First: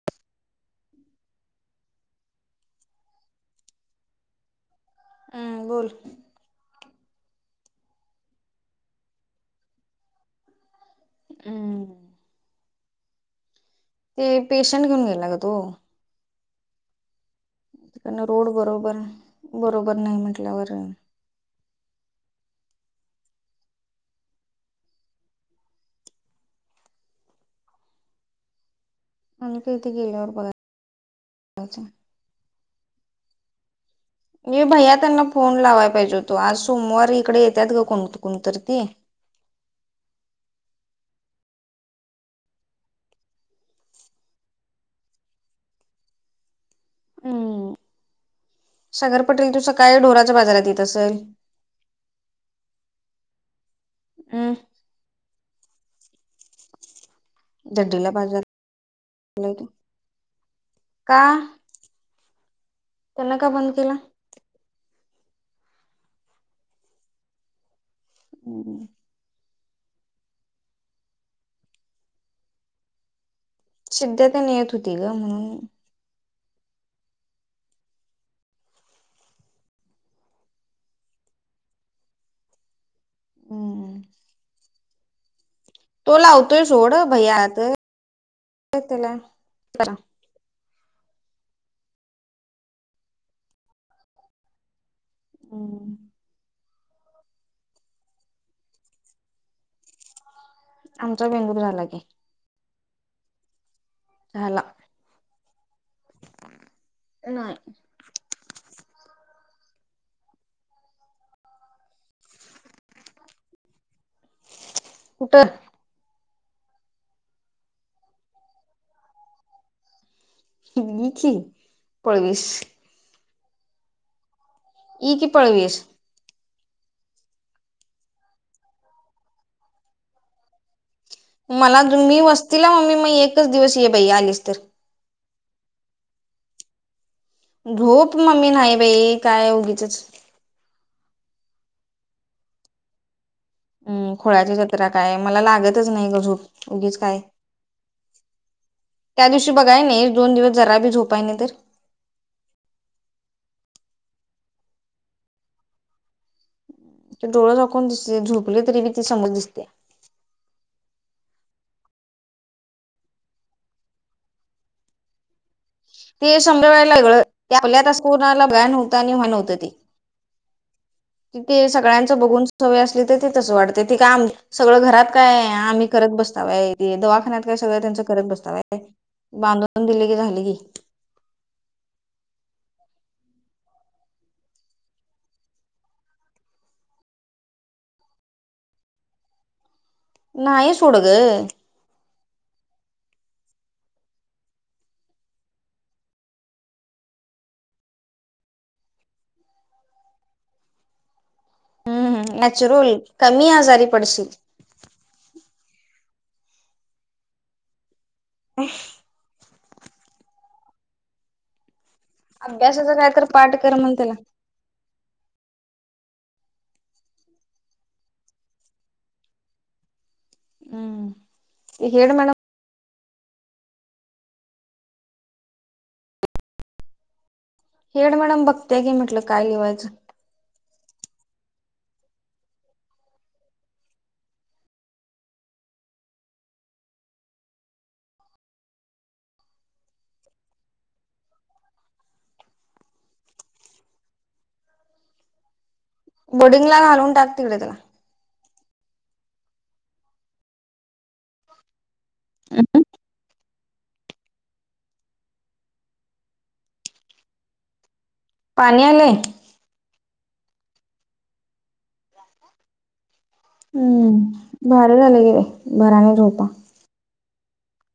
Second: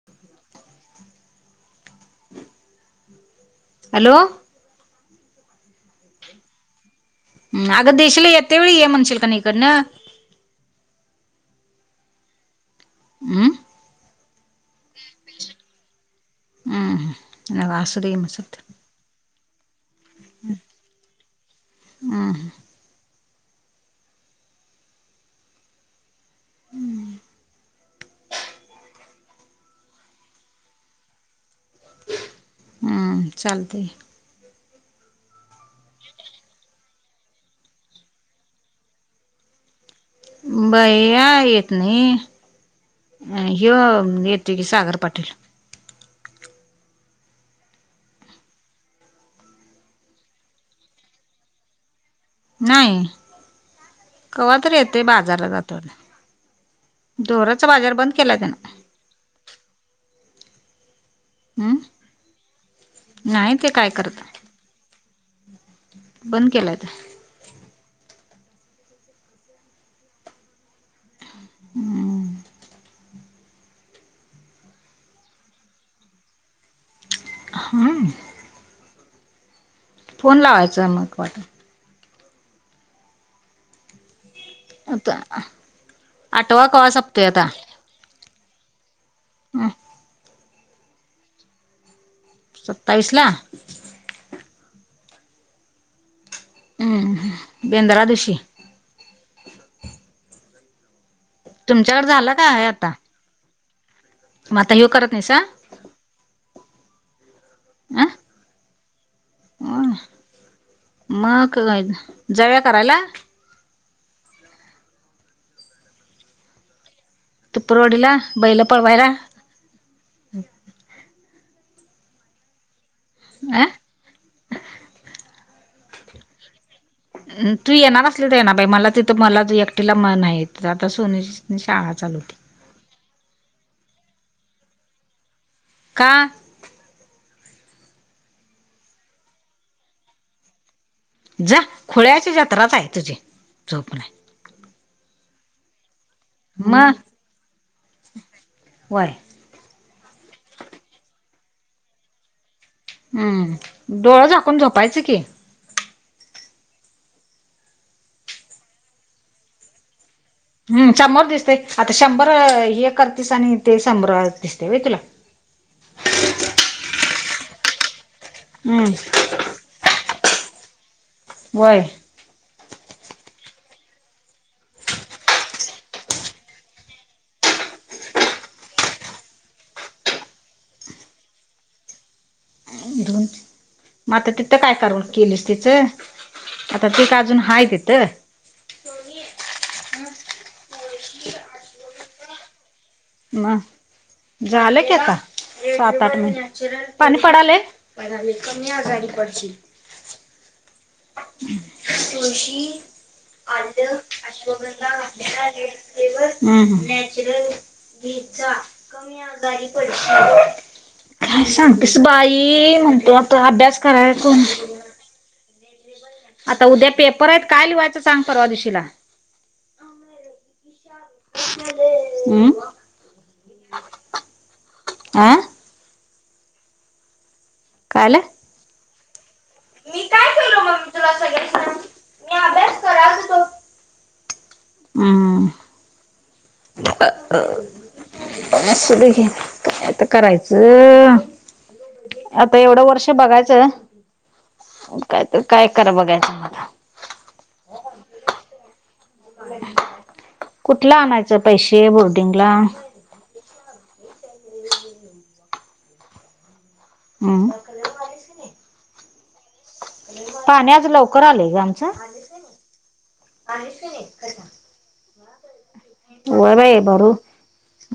ह हॅलो हम् बोल हम अग देशीलतेळी इ म्हणशील का इकड ना हम् हम्म ते पेशंट घेऊन गेला ग तो ह ह रोड बरोबर बरोबर नाही म्हटल्यावर ह हम्म आणि का इथ गेल्यावर बघा हम्म चालते मी भैया त्यांना फोन लावाय पाहिजे हो तो आज सोमवार इकडे येतात ग कोणकुणत ती बै येत नाही अ ह येते की सागर पाटील हम्म सागर पटेल तु सकाळी ढोराच्या बाजारात येत असेल नाही हम्म कवा्हा तर येते बाजारला जातो ोराचा बाजार दड्डीला बंद केला त्यान बाजारला का हम्म त्यांना का नाही ते बंद काय केला? करत बंद केलात हम [unintelligible] [inaudible] हम्म [unintelligible] [inaudible] सिध्याता न येत होती ग म्हणून हम. फोन लावायचां मग वाटत [unintelligible] [inaudible] आता तो लावतोय आठवा कवा सोड सपतोय भैया आता? [unintelligible] [inaudible] सत्तावीसला? [unintelligible] [inaudible] बेंद्र दिवशी? आमचा बेंदूर झाला की. तुमच्याकड झालं काय हाय आता? म झाला आता हो करत नाहीसा? नाही. अ हो, [unintelligible] मग जव्या करायला कुठ? तुपर वडीला, बैल पळवायला [unintelligible] की पळवीस आह इ की पळव्यियीस. तू येणार असली तर येणार बाई, मला तिथं मला तू एकटीला मन नाही. जाता सोन शाळा चालू होते. तिला मम्मी मग एकच दिवस ये बाई आलीस तर. का? झोप मम्मी नाही बाई, काय उगीचच जा खोळ्याची जत्राच आहे, तुझी झोप नाही हम् खोळ्याची जत्रा काय, मला लागतच नाही क झोप. उगीच मग काय, वय त्या दिवशी बघाय नाही दोन दिवस जरा बी झोपाय नाही ते. हम्म! डोळ झाकून झोपायचं की त डोळळे झाकून दिसते झोपले तरी बी ती समोर दिसत्या. हम् शंभर दिसतय, आता शंभर हे करतेस आणि ते शंभर दिसते होई तुला ते समजावायला लागळ आपल्या तास कोरोनाला भया हम्म नव्हतं आणि व नवतं ते. तिथ वय सगळ्यांच बघून सवय असली, तर ते तसं वाटतय ते काय आम सगळं घरात काय आम्ही करत बसतावय, दवाखान्यात काय सगळं त्यांचं करत बसतावय. बांधून दिले की झाली की रुन [unintelligible] मग आता तिथं काय करून केलीस तिचं, आता त का अजून हाय तिथं? ना सोडग मग झालं की आता, सात आठ महिने पाणी पडालय? [unintelligible] [inaudible] हम्म तुळशी, नॅचरल कमी आल आजारी पडशील [unintelligible] नॅचरल चा कमी आजारी काय सांगतीस बाई, अभ्यासाचा काय म्हणतो तर आता, पाठ कर अभ्यास म्हण कराय त्याला कोण आता उद्या पेपर आहेत, काय लिवायचं सांग परवा दिशीला हम्म ते हेड मॅडम हम. आं हेड कायलं मॅडम बघत्या घे म्हटलं काय लिवायच? मी काय केलो मम्मी तुला सगळ, मी अभ्यास करालतो. हम्म. पन्नास रुपये घे आता काय करायचं? आता एवढं वर्ष बघायचं, मग तर काय करा बघा बोर्डिंगला घालून टाक तिकडे त्याला. कुठल आणायचं पैसे बोर्डिंगला? हम्म. पाणी आलय? पाणी आज लवकर आलय ग आमचं. हम्म भारी झालं गेले भराने झोपा व्हय बई बरं.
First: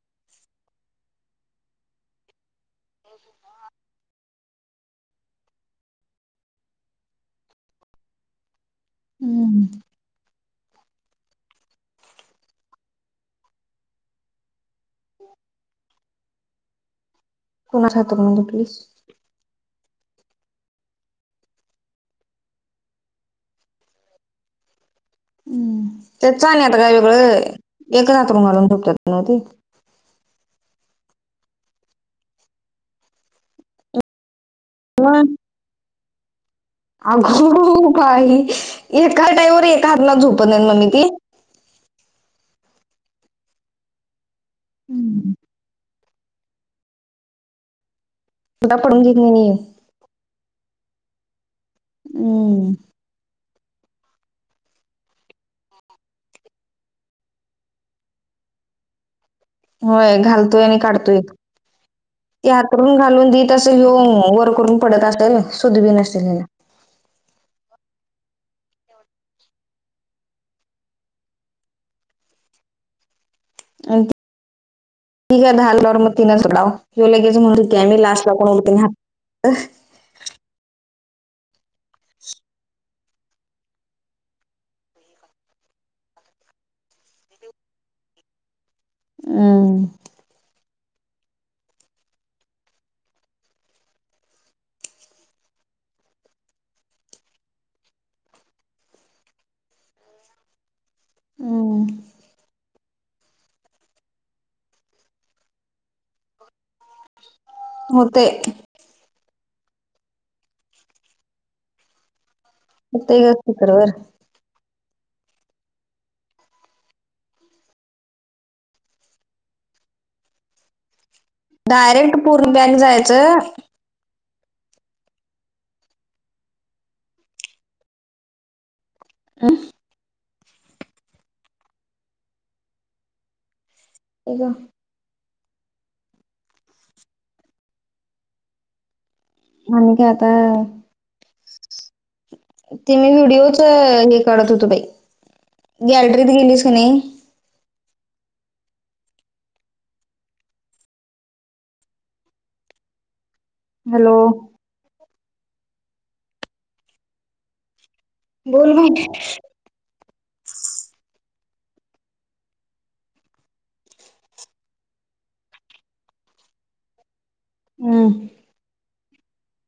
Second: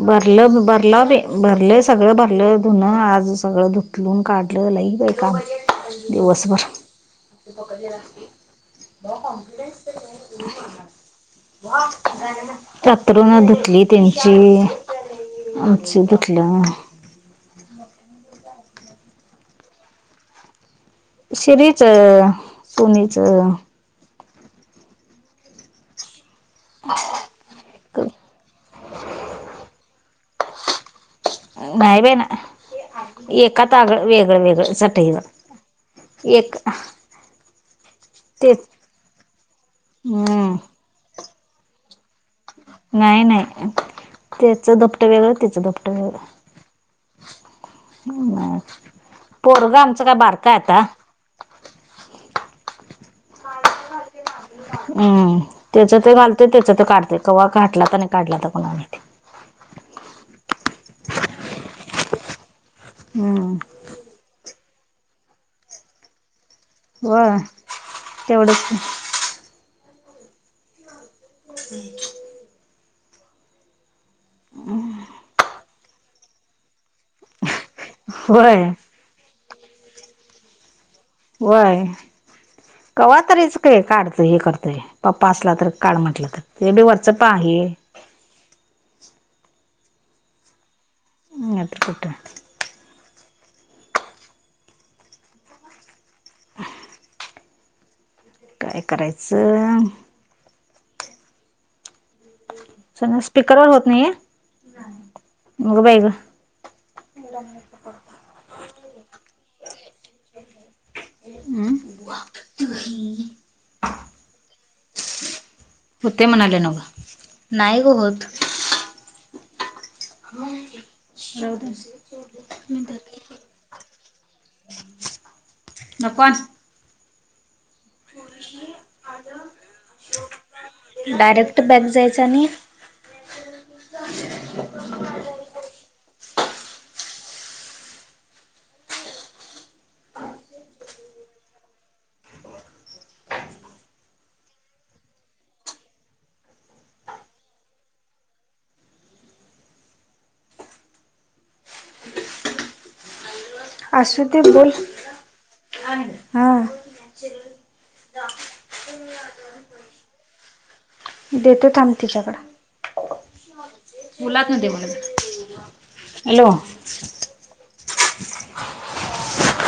भरलं भरलाव बई भरलय सगळं भरलय आज सगळ धुन धून काढलं लय बई काम दिवसभर हम्म. अंथरुण धुतली त्यांची. आमची धुतल्या. कोणाची हातरुन धुतलीस? शिरीच, सोनीचं हम्म. तेच आणि आता काय वेगळं एक हातरून घालून झोपतात नव्ह ते? नाही बई ना एकात आगळ वेगळं वेगळं चटई मग वर एक अगो बाई! तेच एका टाईवर एका हातला हम्म झोपत मम्मी ती? नाही नाही. त्याच दुपटं वेगळ, हम्म त्याच दुपटं वेगळ सुद्धा पडून घेत नाही पोरग आमचं काय बारक हाय आता? हम्म. [unintelligible] हम्म. त्याच ते घालतोय त्याच तो काढतोय कवा घाटलाता आणि काढलाता कुणाला माहित? होय. घालतोय आणि काढतोय. ते हातरून घालून देत हम्म असल ह्यो वर करून पडत असल सुधबीन नसेल ह्याला. व्हय तेवढंच की. हम्म. ठीक आहे. घाल मग तिनच लाव की लगेच म्हणूनती आहे मी लास्ट ला होय कोण व्हय. [inaudible] कवा तरीच की काढतय हे करतंय पप्पा असला, तर काड म्हटलं तर ते बी वरचं पा हे हम्म. आता कुठ? [inaudible] काय करायचं? हम्म. स्पीकर वर होत नाहीय? मग बईग. होतंय. हम्म. हुतंय ग स्पीकर वर? हुतंय म्हणाल्या नवं ग? नाही होत. म डायरेक्ट पूर्ण बॅक जायचं? नको अस मुलगी. अ डायरेक्ट बॅक जायचा आणि [inaudible] आणि कहता ते मी व्हिडिओच हे काढत होतो बाई गॅलरीत गेलीस का नाही हॅलो अससती बोल हा बोल बाई देत आम्ही तिच्याकड मुलात म बला हॅलो हम्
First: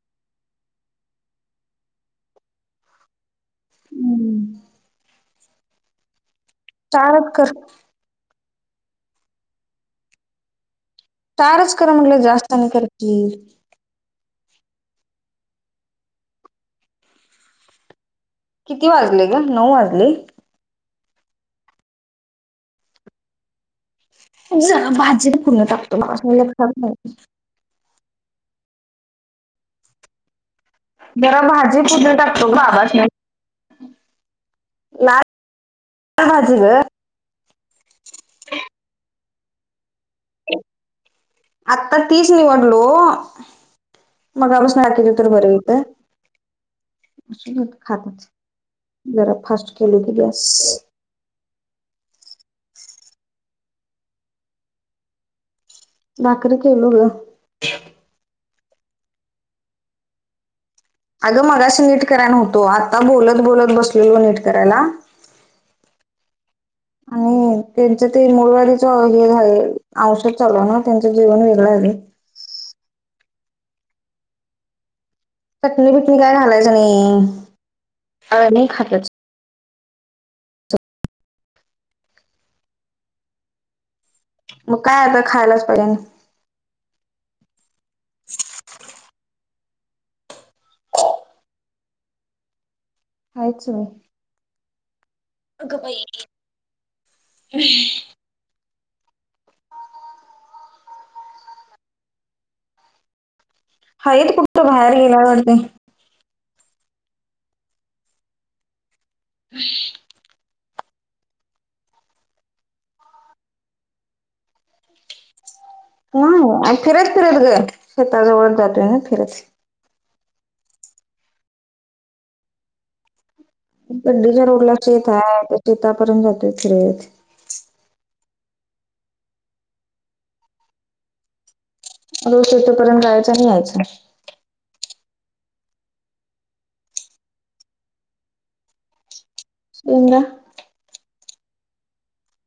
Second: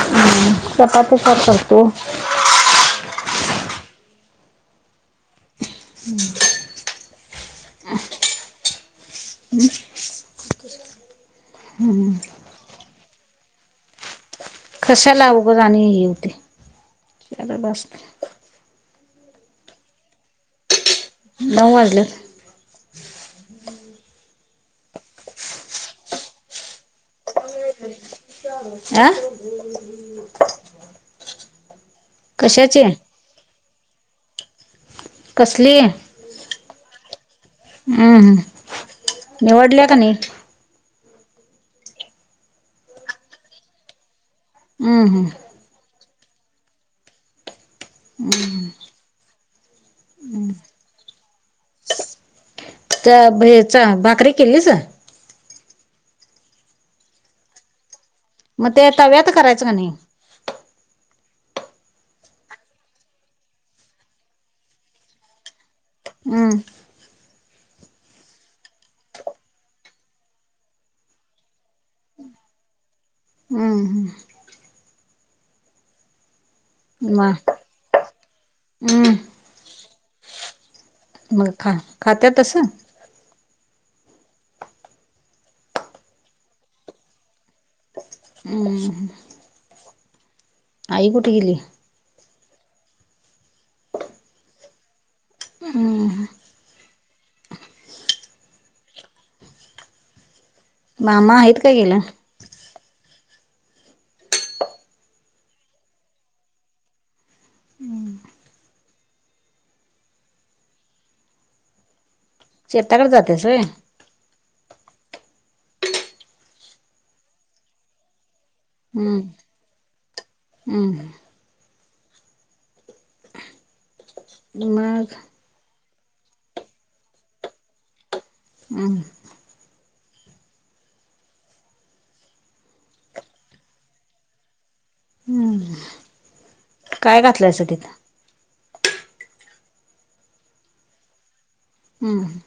हम् चपातच्याात करतो हम्म [inaudible] चारक कर तारच क म्हटलं जास्त नाही कर की कशा लावगं जाणीवती बसते किती वाजले का नऊ वाजले नऊ वाजले ज भाजी पूर्ण टाकतो मला लात आं जरा भाजी पध टाकतो कशाची बाबास्नी ना कसली हम्म ह् निवडले का न आता तीच निवडलो मगपसून हम्म काकीिचे हम्म तर बरे होत अस खात जरा फारट खेलो की बस त्या हचा भाकरी केलीच नाकरी केलं ग मग ते तव्यात करायचं का नाही अगं मगाशी नीट कराय नव्हतो आता बोलत बोलत बसलेलो नीट करायला हम् आणि त्यांच ते मुळवाडीच हे झा औषध चालू ना त्यांचं जीवन वेगळं झा हम् हम चटणी बटणी काय घालायच म आणि नाही खातच हम्म मग खा खात्या तसं मग काय आता खायलाच पाहिजे हम्म आई कुठ गली काायच म बाई हम्म मामा आहेत का गेला हाेत कुठ तं बाहेर गेल्यावरती [unintelligible] [inaudible] शचेताकडे जातेसय ह आणि फिरत फिरत ग शेताजवळ ज हम्म हम् गड्डीच्या रोडला शेत मग आहे त्या शेतापर्यंत जातो इथेत हं रोज तेथपर्यंत जायच आणि यायचं [unintelligible] काय घातलंयसाठीित सोहमला हं हं.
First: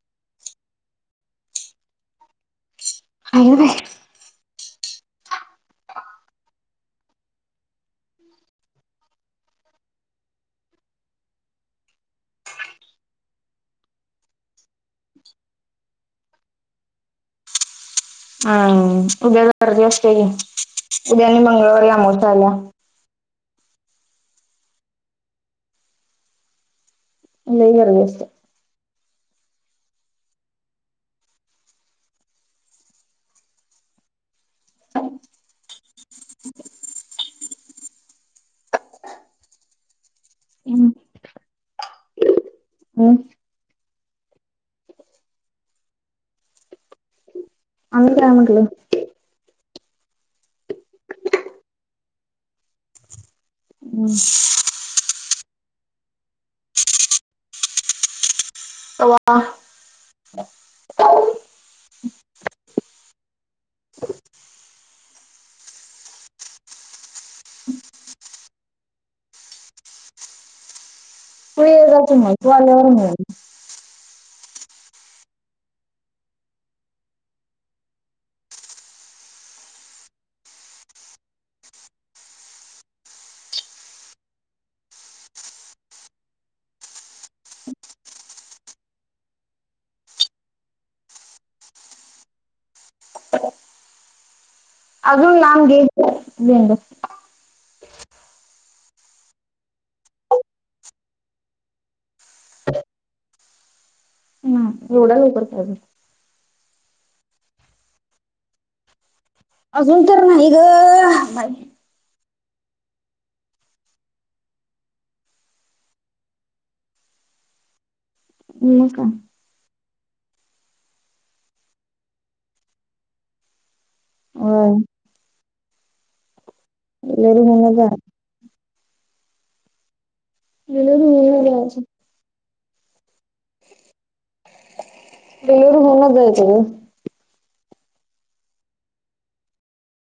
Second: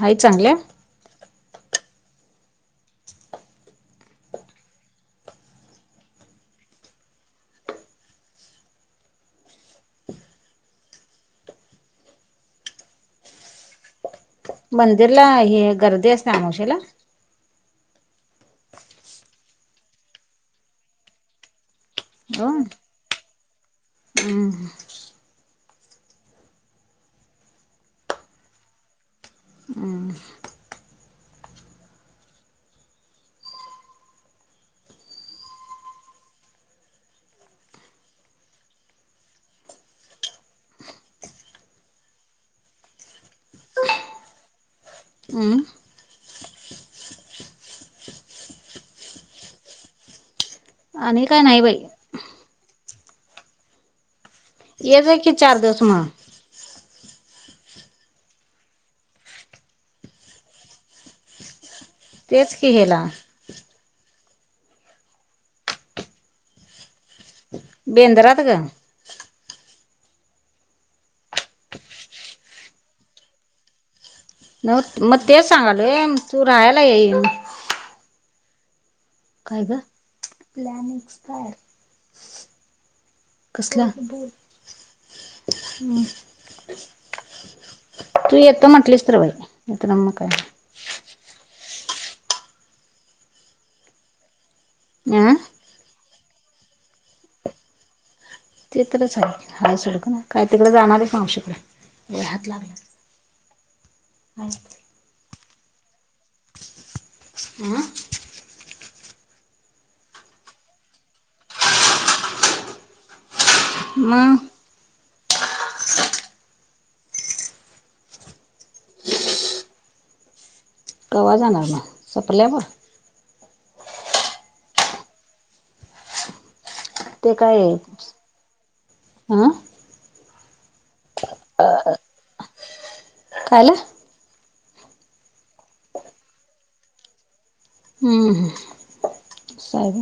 हायत चांगल्या? आहे बाय. मंदिरला हे गर्दी असते आमवशला? अं उद्या गर्दी असते. उद्या आणि मंगळवारी आमवश्या आलीया. हं हं. लई गर्दी असत्या. हं. [inaudible] हं, हम्म आणि काय म्हटलं? आणि काय नाही बाई. अं, ये गं की चार दिवस म. [inaudible] कव्हा? [inaudible] तेच कि हेला, बेंद्रात ग. तू ये जावत मग. तू आल्यावर मग. न म तेच सांगालोये तू राहायला ये. काय गं? Plan expire. कसला? हं. तू येकतं म्हटलीस तर बाई. नाही तर म काय? अं अजून लांब गे बेंद्र. ते तरच आहे. हा सडकं नाय. काय तिकडे जाणारे मावशीकड? ए हात लागलं. नाही. एवढा लवकर काय अजून अं? अजून तर नाही ग बाई. मंग? म काय? कवा जाणार म? सपल्याव? व्हय. ते डिलिव्हरी काय आहे, होऊनच जायचं हं? [unintelligible] [unintelligible] काय झालं? एवढ होऊनच जायच गं. हं हं सायब